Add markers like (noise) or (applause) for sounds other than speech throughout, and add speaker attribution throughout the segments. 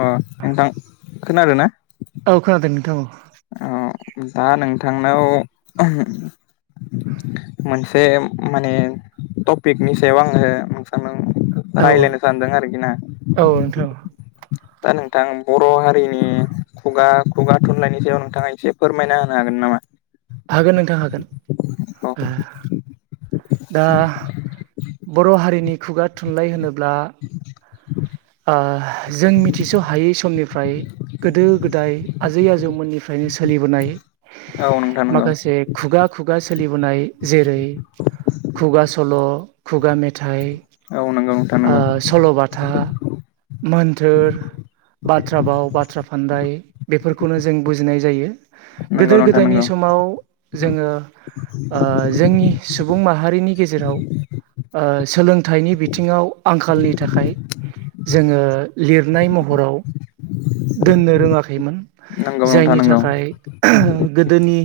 Speaker 1: अ नोंथां खोनादों ना?
Speaker 2: औ खोनादों नोंथां औ
Speaker 1: औ दा नोंथांनाव (unintelligible) मोनसे माने टपिकनि सायाव आङो (unintelligible)
Speaker 2: औ
Speaker 1: रालायनो सानदों आरोखि ना
Speaker 2: औ नोंथां औ
Speaker 1: दा नोंथां बर' हारिनि खुगा खुगा थुनलाइनि सायाव नोंथाङा एसे फोरमायना होनो हागोन नामा
Speaker 2: हागोन नोंथां हागोन
Speaker 1: औ
Speaker 2: आह दा बर' हारिनि खुगा थुनलाइ होनोब्ला ओह जों मिथिस' हायै समनि फ्राय गोदो गोदाय आजै आजौमोननिफ्रायनो सोलिबोनाय
Speaker 1: नोंथां नंगौ
Speaker 2: माखासे खुगा खुगा सो सोलिबोनाय जेरै खुगा सल' खुगा मेथाइ
Speaker 1: औ नंगौ (unintelligible)
Speaker 2: ओ सल'बाथा मोन्थोर बाथ्रा भाव बाथ्रा फान्दाय बेफोरखौनो जों बुज जिनाय जायो गोदो गोदायनि
Speaker 1: नंगौ
Speaker 2: समाव जोङो ओ जोंनि सुबुं माहारिनि गेजेराव ओ सोलोंथाइनि बि (unintelligible) (unintelligible) आंखालनि थाखाय जोङो लिरनाय महराव
Speaker 1: (inaudible)
Speaker 2: दोननो रोङाखैमोन
Speaker 1: नंगौ नोंथां
Speaker 2: जायनि
Speaker 1: नंगौ
Speaker 2: थाखाय (unintelligible) गोदोनि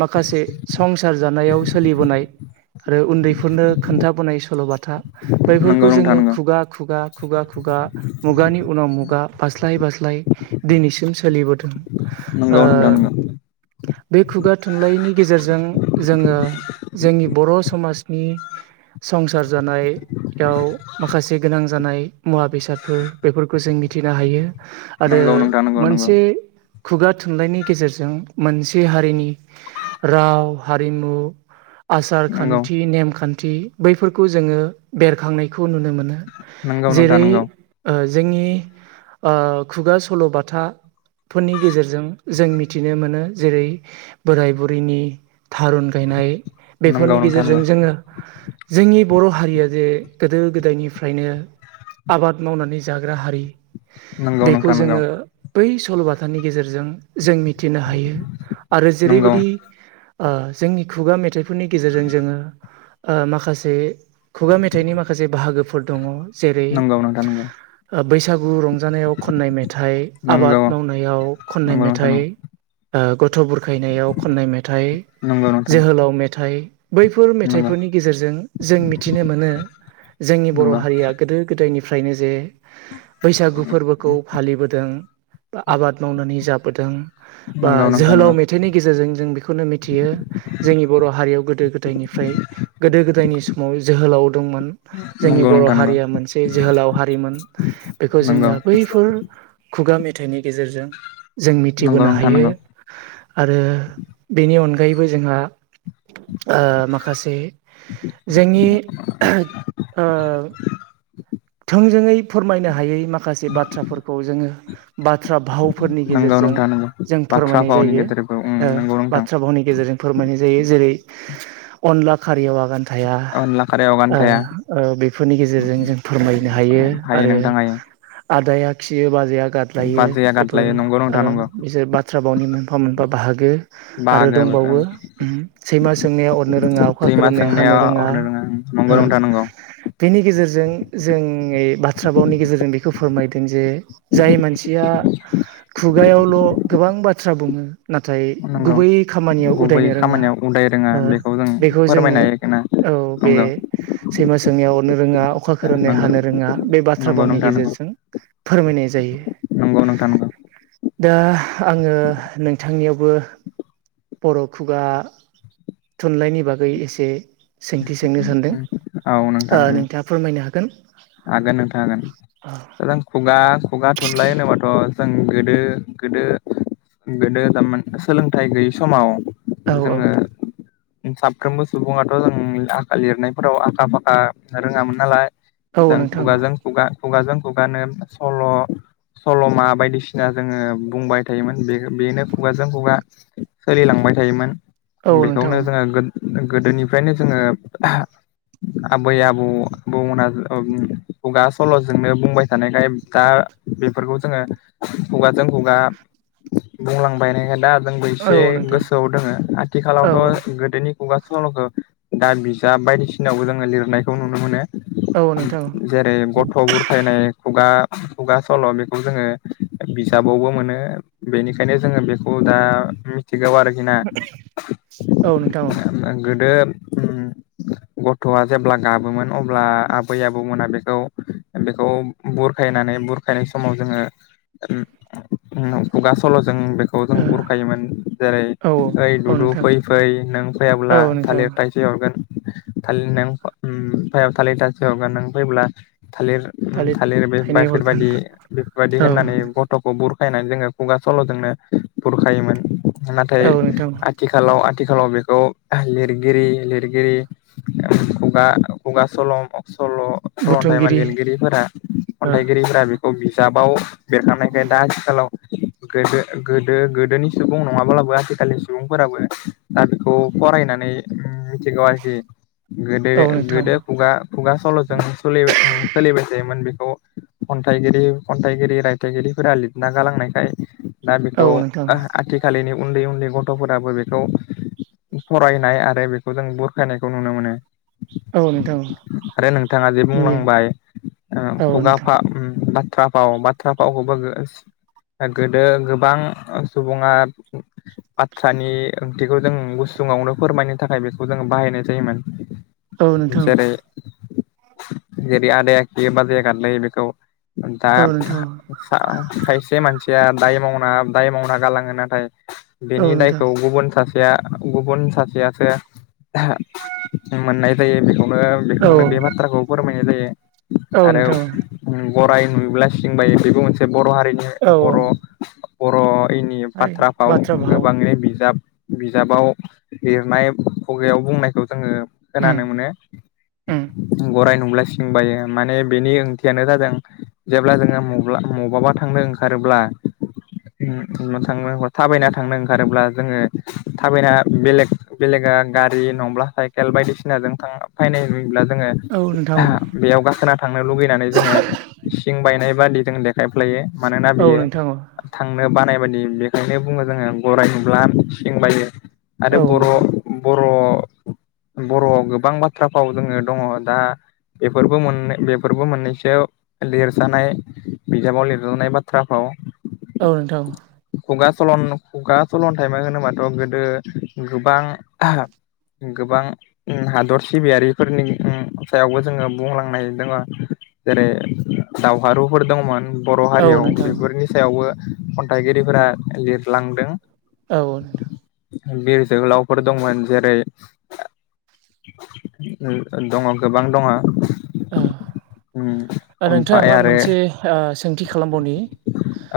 Speaker 2: माखासे (unintelligible) संसार जानायाव सोलिबोनाय आरो उन्दैफोरनो खोन्थाबोनाय सल'बाथा
Speaker 1: नंगौ
Speaker 2: बेफोरखौ
Speaker 1: नोंथां नंगौ
Speaker 2: जोङो खुगा खुगा खुगा खुगा मुगानि उनाव मुगा बास्लाय बास्लय दिनैसिम सोलिबोदों ओ बे खुगा थुनलाइनि गेजेरजों जोङो जोंनि बर' समाज नि संसार जानायाव माखासे गोनां जानाय मुवा बेसादफोर बेफोरखौ जों मिथिनो हायो आरो
Speaker 1: नंगौ नोंथां नंगौ
Speaker 2: मोनसे खुगा थुनलाइनि गेजेरजों मोनसे हारिनि राव हारिमु आसार
Speaker 1: नंगौ
Speaker 2: खान्थि नेमखान्थि बैफोरखौ जोङो बेरखांनायख (unintelligible) खौ नुनो मोन
Speaker 1: नोंथां
Speaker 2: जेरै
Speaker 1: नंगौ
Speaker 2: ओ ज जोंनि ओ खुगा सल'बाथा फोरनि गेजेरजों जों मिथिनो मोनो जेरै बोराय बुरैनि थारुन गायनाय
Speaker 1: नंगौ
Speaker 2: बेफोरनि
Speaker 1: नोंथां नंगौ नोंथां
Speaker 2: गेजेरजों
Speaker 1: नंगौ
Speaker 2: जोङो जोंनि बर' हारिया जे गोदो गोदायनिफ्रायनो आबाद मावनानै जाग्रा हारि
Speaker 1: नंगौ
Speaker 2: बेखौ
Speaker 1: नोंथां नंगौ नोंथां नंगौ
Speaker 2: जोङो बै सल'बाथानि गेजेरजों जों मिथिनो हायो आरो जेरैबायदि ओ जोंनि खुगा मेथाइफोरनि गेजेरजों जोङो ओ माखासे खुगा मेथाइनि माखासे बाहागोफोर दङ जेरै
Speaker 1: नंगौ नोंथां नंगौ
Speaker 2: ओ बैसागु रंजानायाव खननाय मेथाइ
Speaker 1: नंगौ
Speaker 2: आबाद मावनायाव खननाय
Speaker 1: नंगौ नोंथां
Speaker 2: मेथाइ ओ गथ' बुरखायनायाव खननाय मेथाइ
Speaker 1: नंगौ नोंथां
Speaker 2: जोहोलाव मेथाइ बैफोर
Speaker 1: नंगौ
Speaker 2: मेथाइफोरनि गेजेरजों जों मिथिनो मोनो जोंनि बर'
Speaker 1: नंगौ
Speaker 2: हारिया गोदो गोदाय जायनिफ्रायनो जे बैसागु फोरबोखौ फालिबोदों बा आबाद मावनानै जाबोदों बा
Speaker 1: नंगौ नोंथां
Speaker 2: जोहोलाव
Speaker 1: नंगौ
Speaker 2: मेथाइनि गेजेरजों जों बेखौनो मिथियो जोंनि बर' हारियाव गोदो गोदायनिफ्रा फ्राय गोदो गोदायनि सम सम जोहोलाव दंमोन जोंनि
Speaker 1: नंगौ
Speaker 2: बर'
Speaker 1: नोंथां नंगौ
Speaker 2: हारिया मोनसे जोहोलाव हारिमोन बेखौ
Speaker 1: नंगौ
Speaker 2: जोङो बैफोर खुगा मे मेथायनि गेजेरजों जों
Speaker 1: नंगौ
Speaker 2: मिथिबोनो
Speaker 1: नोंथां
Speaker 2: हायो
Speaker 1: नंगौ
Speaker 2: आरो बेनि अनगा अनगायबो जोंहा ओ माखासे जोंनि ओ थोंजोङै फोरमायनो हायै माखासे बाथ्राफोरखौ जोङो बाथ्रा भाव फोरनि
Speaker 1: नंगौ
Speaker 2: गेजेरजों
Speaker 1: नोंथां नंगौ
Speaker 2: जों
Speaker 1: बाथ्रा
Speaker 2: फोरमायनाय
Speaker 1: फावनि
Speaker 2: जायो
Speaker 1: गेजेरबो उम
Speaker 2: ओ
Speaker 1: नंगौ नोंथां
Speaker 2: बाथ्रा भावनि गेजेरजों फोरमायनाय जायो जेरै अनला खारैयाव आगान थाया थाया
Speaker 1: अनला खारयाव गान थाया
Speaker 2: ओ ओ बेफोरनि गेजेरजों जों खायनो हायो आरो
Speaker 1: नोंथां हायो
Speaker 2: आदाया खियोबा बाजै जैया गलायो
Speaker 1: बाजैया
Speaker 2: बेफोर
Speaker 1: गादलायो नंगौ नोंथां नंगौ
Speaker 2: बिसोर बाथ्रा बावनि मोनफा मोनफा बाहागो आरो
Speaker 1: बाहागो
Speaker 2: दंबावो उम सैमा सोंनाया अरनो रोङा अखा
Speaker 1: सैमा
Speaker 2: खोरोमनाया
Speaker 1: सोंनाया
Speaker 2: हानो रोङा
Speaker 1: अरनो नंगौ
Speaker 2: ओ
Speaker 1: नोंथां नंगौ
Speaker 2: बेनि गेजेरजों जों बाथ्रा बावनि गेजेरजों बेखौ फोरमायदों जे जाय मानसिया खु खुगायावल' गोबां बाथ्रा बुङो नाथाय
Speaker 1: नंगौ
Speaker 2: गुबै खामानियाव
Speaker 1: गुबै
Speaker 2: उदायनो रोङा
Speaker 1: खामानियाव उदाय रोङा
Speaker 2: ओ
Speaker 1: बेखौ जों
Speaker 2: बेखौ
Speaker 1: फोरमायनो
Speaker 2: जोङो
Speaker 1: हायो आरोना
Speaker 2: औ बे
Speaker 1: नंगौ
Speaker 2: सैमा सैनायाव अरनो रोङा अखा खो खोरोमनाया
Speaker 1: नंगौ
Speaker 2: हानोरोंहानो रोङा बे बाथ्रा
Speaker 1: नंगौ
Speaker 2: भावनि
Speaker 1: नोंथां नंगौ
Speaker 2: गेजेरजों फोरमायनाय जायो।
Speaker 1: नंगौ नोंथां नंगौ
Speaker 2: दा आङो नोंथांनियावबो बर' खुगा थुनलाइनि बागै एसे सोंथि सोंनो सानदों
Speaker 1: औ
Speaker 2: ओ
Speaker 1: नोंथां
Speaker 2: नोंथाङा फोरमायनो हागोन
Speaker 1: हागोन नोंथां हागोन दां खुगा खुगा थुनलाय होनोबाथ' जों गोदो गोदो गोदोरमान सोलोंथाइ गैयि समाव
Speaker 2: औ
Speaker 1: जोङो साफ्रोमबो सुबुङाथ' जों आखा लिरनायफोराव आखा फाखा रोङामोन नालाय
Speaker 2: औ
Speaker 1: जों
Speaker 2: नोंथां
Speaker 1: खुगाजों खुगा खुगाजों खुगानो सल' सल'मा बायदिसिना जोङो बुंबाय थायोमोन बे बेनो खुगाजों खुगा सोलिलां लांबाय थायोमोन
Speaker 2: औ नोंथां
Speaker 1: बेखौनो
Speaker 2: औ
Speaker 1: जोङो गोदोनिफ्रायनो जोङो आबै आबौ आबौमोनहा खुगा सल'जोंनो बुंबाय थानायखाय दा बेफोरखौ जोङो खुगाजों खुगा बुंलांबायनायखाय दा जोंबो
Speaker 2: औ
Speaker 1: एसे
Speaker 2: नोंथां
Speaker 1: गोसोआव दोङो
Speaker 2: औ
Speaker 1: आथिखालावथ'
Speaker 2: औ
Speaker 1: गोदोनि खुगा सलखो दा बिजाब बायदिसिनायावबो जोङो लिरनायखौ नुनो मोनो।
Speaker 2: औ नोंथां
Speaker 1: जेरै गथ' बुरखायनाय खुगा खुगा सल' बेखौ जोङो बिजाबावबो मोनो बेनिखायनो जोङो बेखौ दा मिथि थिगाव आरोखि ना
Speaker 2: औ नोंथां
Speaker 1: गोदो गथ'आ जेब्ला गाबोमोन अब्ला बै आबौ मोना बेखौ बेखौ बुरखायनानै बुरखायनाय समाव जोङो उम खुगा सल'जों बेखौ जों
Speaker 2: औ
Speaker 1: बुरखायोमोन जेरै
Speaker 2: औ
Speaker 1: ओइ
Speaker 2: औ
Speaker 1: दुदु
Speaker 2: नोंथां
Speaker 1: फै फै नों
Speaker 2: औ
Speaker 1: फैयाब्ला
Speaker 2: नोंथां
Speaker 1: थालिर थाइसे हरगोन थालिर नों उम थालिर दांसे हरगोन नों फैयोबोला थालिर उम थालिर बे
Speaker 2: थाइनै हरगोन
Speaker 1: बेफोरबायदि बेफोरबायदि
Speaker 2: औ
Speaker 1: होननानै गथ'खौ बुर खायनानै जोङो खुगा सल'जोंनो बुरखायोमोन। नाथाय
Speaker 2: औ नोंथां
Speaker 1: आथिखालाव आ थिखालाव बेखौ लिरगिरि लिरगिरि खुगा खुगा सल' सल' सल'न्थाइमा
Speaker 2: बुथुमगिरि
Speaker 1: लिरगिरिफोरा
Speaker 2: औ
Speaker 1: खन्थाइगिरिफोरा बेखौ बिजाबाव लिरखानायखाय दा आथिखालाव गोदो गोदो गोदोनि सुबुं नङाब्लाबो आथिखालनि सुबुंफोराबो दा बेखौ फरायना नै उम मिथिगौ आरोखि। गोदो
Speaker 2: नोंथां
Speaker 1: गोदो खुगा खुगा सल'जों सोलिबाय ओंम सोलिबाय था योमोन। बिख' खन्थाइगिरि खन्थाइगिरि रायथाइगिरिफोरा लितना गालांनायखाय दा बेखौ
Speaker 2: औ नोंथां
Speaker 1: आह आथिखालिनि उन्दै उन्दै गथ'फोराबो बेखौ फरायनाय आरो बेखौ जों बुरखायनायखौ नुनो मोनो।
Speaker 2: औ नो
Speaker 1: आरो नोंथाङा बे बुंलांबाय ओ
Speaker 2: औ नोंथां
Speaker 1: खुगाफा उम बा थ्रा फाव बाथ्रा फावखौबो गोस गोदो गोबां सुबुङा बाथ्रानि ओंथिखौ जों गुस सुङावनो फोरमायनो थाखाय बेखौ जोङो बाहायनाय जायोमोन।
Speaker 2: औ नोंथां
Speaker 1: जेरै जेरै आदाया खियो बाजैया गादलायो बेखौ दा
Speaker 2: औ नोंथां
Speaker 1: खा-खायसे मानसिया दाय मावना दाय मावना गालाङो। नाथाय
Speaker 2: औ
Speaker 1: बेनि
Speaker 2: नोंथां
Speaker 1: दायखौ गुबुन सा सेया गुबुन सासेयासो (unintelligible) मोननाय जायो बेखौनो
Speaker 2: औ
Speaker 1: बे बाथ्राखौ फोरमायनाय जायो
Speaker 2: औ
Speaker 1: आरो
Speaker 2: नोंथां
Speaker 1: उम गराइ नुयोब्ला सिं बायो बेबो मोनसे बर' हारिनि
Speaker 2: औ
Speaker 1: बर' बर' हारिनि
Speaker 2: ओइ
Speaker 1: बाथ्राफ्राव
Speaker 2: बाथ्रा भाव
Speaker 1: गोबाङै बिजाब बिजाबाव लिरनाय खुगायाव बुंनायखौ जोङो
Speaker 2: उम
Speaker 1: खोनानो मोनो।
Speaker 2: उम।
Speaker 1: गराइ नुब्ला सिं बायो माने बेनि ओंथियानो जादों जेब्ला जोङो मब्ला मबबा थांनो ओंखारोब्ला नो नो थांनो थाबायना थांनो ओंखारोब्ला जोङो थाबायना बेलेग बेलेग गारि नंब्ला साइकेल बायदिसिनाजों थां फायनाय नुयोब्ला जोङो
Speaker 2: औ नोंथां
Speaker 1: बेयाव गाखोना थांनो लुगैनानै जोङो सिं बायनाय बादिजों देखायफ्लायो मानोना
Speaker 2: औ
Speaker 1: बियो
Speaker 2: नोंथां
Speaker 1: थांनो बानाय बायदि बेखायनो बुङो जोङो गराइ नुब्ला सिं बायो आरो
Speaker 2: औ
Speaker 1: बर'
Speaker 2: नोंथां
Speaker 1: ब र' बर'आव गोबां बाथ्रा फाव जोङो दङ' दा बेफोरबो मोनै बेफोरबो मोननैसो लिरजानाय बिजाबाव लिरजानाय बाथ्राफ्राव।
Speaker 2: औ नोंथां औ।
Speaker 1: खुगा सलन खुगा सल'न्थाइमा होनोबाथ' गोदो गोबां (unintelligible) गोबां उम हादरस सिबियारिफोरनि उम सायावबो जोङो बुंलांनाय दङो जेरै दावहारुफोर दंमोन बर'
Speaker 2: औ
Speaker 1: हारियाव
Speaker 2: नोंथां
Speaker 1: बेफोरनि सायावबो खन्थाइगिरिफोरा लिरलांदों।
Speaker 2: औ नोंथां।
Speaker 1: बिर जोहोलावफोर दंमोन जेरै उम दङ' गोबां दङ'।
Speaker 2: ओ
Speaker 1: उम
Speaker 2: ओरैनोथ'
Speaker 1: ओमफ्राय
Speaker 2: नोंथां
Speaker 1: आरो
Speaker 2: मोनसे ओ सोंथि खालामबावनि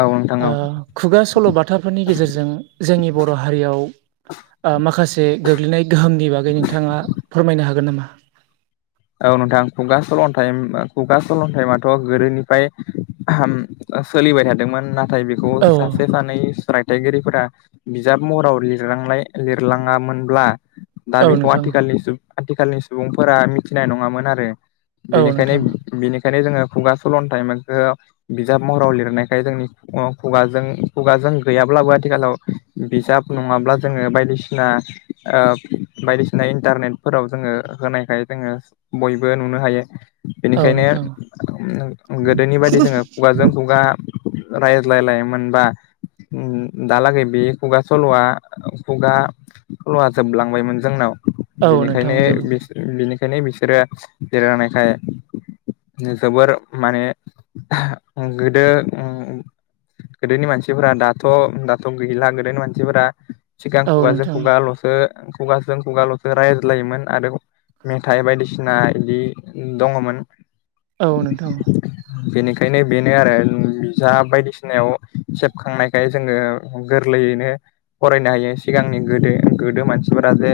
Speaker 1: औ नोंथां औ
Speaker 2: ओ खुगा सल'बाथाफोरनि गेजेरजों जोंनि बर' हारियाव आ माखासे गोग्लैनाय गोहोमनि बागै नोंथाङा फोरमायनो हागोन नामा?
Speaker 1: औ नोंथां खुगा सलन्थाइ होमबा खुगा सल'न्थाइमाथ' गोदोनिफ्राय (unintelligible) ओ सोलिबाय थादोंमोन नाथाय बेखौ
Speaker 2: औ
Speaker 1: सासे सानै राय थाइगिरिफोरा बिजाब महराव लिरलांनाय लिरलाङामोनब्ला दा
Speaker 2: औ
Speaker 1: बेखौ
Speaker 2: नोंथां
Speaker 1: आथिखालनि सुबुं आथिखालनि सुबुंफोरा मिथिनाय नङामोन आरो
Speaker 2: औ
Speaker 1: बेनिखायनो
Speaker 2: नोंथां
Speaker 1: बिनि बेनिखायनो जोङो खुगा सल'न्थाइमोनखोआव बिजाब महराव लिरनायखाय जोंनि खुगाजों -खुगाजों गैयाब्लाबो आथिखालाव बिजाब नङाब्ला जोङो बायदिसिना ओ बायदि सिना इन्टारनेटफोराव जोङो होनायखाय जोङो बयबो नुनो हायो।
Speaker 2: औ
Speaker 1: बेनिखायनो
Speaker 2: नोंथां
Speaker 1: गोदोनि बायदि जोङो खुगाजों खुगा रायज्लायला मोनबा दा लागै बि खुगा सलवा खुगा सल'आ जोबलांबायमोन जोंनाव
Speaker 2: औ नोंथां
Speaker 1: बिनिखायनोनि
Speaker 2: जोबोद
Speaker 1: बिसोर बिनो बेखायनो बिसोरो जिरानायखाय जोबोर माने गोदो ओम गोदोनि मानसिफोरा दाथ' -दाथ' गैला गोदोनि मानसिफोरा सिगां
Speaker 2: औ
Speaker 1: खुगाजों
Speaker 2: नोंथां
Speaker 1: खुगाल'सो- खुगाजों खुगाल'सो रायज्लायोमोन आरो मेथाइ बायदिसिना इदि दङमोन।
Speaker 2: औ नोंथां।
Speaker 1: बेनिखायनो बेनो आरो जा बायदिसिनायाव सेबखांनायखाय जोङो गोर लैनो फरायनो हायो सिगांनि गोदो- गोदो मानसिफोरा जे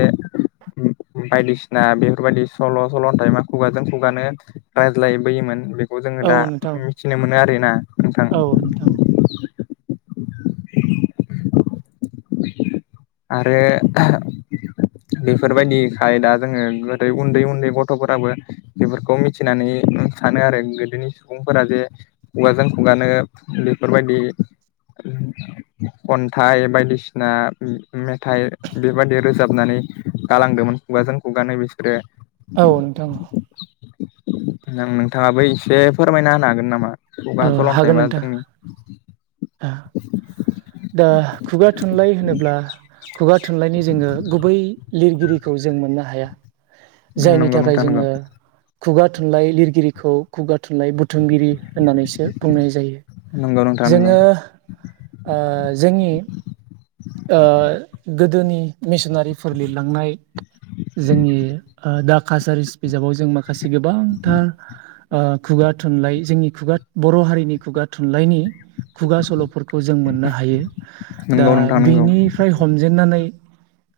Speaker 1: बायदिसिना बे बेफोरबायदि सल' सल'न्थाइमा खुगाजों खुगानो रायज्लायबोयोमोन बे खौ जोङो
Speaker 2: औ
Speaker 1: दा
Speaker 2: नोंथां
Speaker 1: मिथिनो मोनो आरो ना
Speaker 2: औ नोंथां।
Speaker 1: (inaudible) आरो बेफोरबायदिखाय दा जोङो। उन्दै उन्दै गथ'फोराबो बेफोरखौ मिथिनानै ओ सानो आरो गोदोनि सुबुंफोरा जे खुगाजों खुगानो बेफोरबायदि खन्थाइ बायदिसिना मेथाइ बेबायदि रोजाबनानै गालांदोंमोन खुगाजों खुगानो बिसोर
Speaker 2: औ नोंथां।
Speaker 1: नों नोंथाङाबो एसे फोरमायना होनो हागोन नामा? खुगा
Speaker 2: औ
Speaker 1: सल'नथाय
Speaker 2: हागोन
Speaker 1: मा
Speaker 2: नोंथां
Speaker 1: जोंनि
Speaker 2: दा खुगा थुनलाइ होनोब्ला खुगा थुनलाइनि जोङो गुबै लिर गिरिखौ जों मोननो हाया। जायनि
Speaker 1: नंगौ
Speaker 2: थाखाय
Speaker 1: नोंथां नंगौ
Speaker 2: जोङो खुगा थुनलाइ लिरगिरिखौ खुगा थुनलाइ बुध थुमगिरि होननानैसो बुंनाय जायो।
Speaker 1: नंगौ नोंथां नंगौ
Speaker 2: जोङो ओ जोंनि ओ गोदोनि मेसिनारिफोर लिरलांनाय जोंनि दा कासारिश बिजाबाव जों माखासे गोबांथार ओ खुगा थुनलाइ जोंनि खुगा बर' हारिनि खुगा थुनलाइनि खुगा सल'फोर खौ जों मोननो हायो। दा
Speaker 1: नंगौ नोंथां नंगौ
Speaker 2: बेनिफ्राय हमजेननानै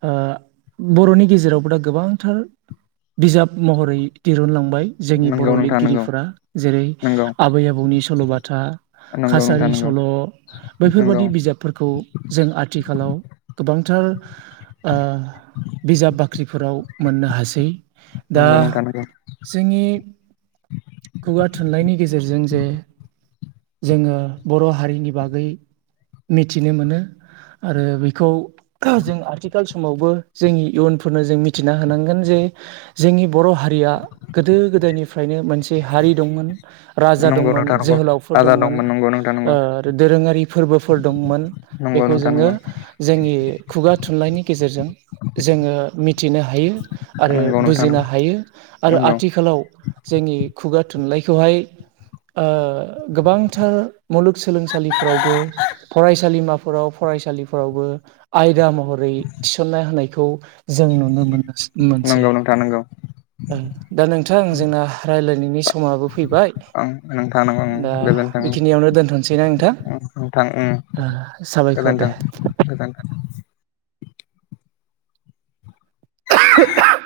Speaker 2: ओ बर'नि गेजेरावबो दा गोबांथार बिजाब महरै दिरुनलांबाय जोंनि बर'
Speaker 1: नंगौ नोंथां नंगौ
Speaker 2: लिरगिरिफोरा जेरै
Speaker 1: नंगौ
Speaker 2: आबै, आबौनि सल'बाथा
Speaker 1: नंगौ नोंथां
Speaker 2: कासारि
Speaker 1: नंगौ
Speaker 2: सल'
Speaker 1: नंगौ
Speaker 2: बैफोरबादि बिजाबफोरखौ जों आथि थिखालाव गोबांथार ओ बिजाब बाख्रिफोराव मोननो हासै दा
Speaker 1: नंगौ नोंथां नंगौ
Speaker 2: जोंनि खुगा थुनलाइनि गेजेरजों जे जोङो बर' हारिनि बागै मिथिनो मोनो आरो बेखौ जों आथिखाल समावबो जोंनि इयुनफोरनो जों मिथिना होनांगोन। जे जोंनि बर' हारिआ गोदो गोदायनिफ्रायनो मोन से हारि दंमोन। राजा
Speaker 1: नंगौ
Speaker 2: दंमोन
Speaker 1: नोंथां नंगौ
Speaker 2: जोहोलावफोर
Speaker 1: राजा
Speaker 2: दंमोन
Speaker 1: नंगौ नोंथां
Speaker 2: ओ
Speaker 1: नंगौ
Speaker 2: दोरोङारि फोरबोफोर दंमोन
Speaker 1: नंगौ
Speaker 2: बेखौ
Speaker 1: नोंथां
Speaker 2: जोङो
Speaker 1: नंगौ।
Speaker 2: जोंनि खुगा थुनलाइनि गेजेरजों जोङो मिथिनो हायो आरो
Speaker 1: नंगौ नोंथां
Speaker 2: बुजिनो
Speaker 1: नंगौ
Speaker 2: हायो आरो
Speaker 1: नंगौ
Speaker 2: आथिखालाव जोंनि खुगा थुनलाइखौहाय ओ गोबांथार मुलुगसोलोंसालिफोरावबो, फरायसालिमाफोराव, फरायसालि फोरावबो आयदा महरै थिसनना होनायखौ जों नुनो मोन-मोनसै।
Speaker 1: नंगौ नोंथां नंगौ
Speaker 2: दा नोंथां जोंना राय्लायनायनि समाबो फैबाय
Speaker 1: ओं नोंथां नंगौ
Speaker 2: दा
Speaker 1: गोजोनथों
Speaker 2: बेखिनियावनो दोनथ'सैना नोंथां? ओ साबायखर दे।
Speaker 1: गोजोनथों (unintelligible)
Speaker 2: (inaudible)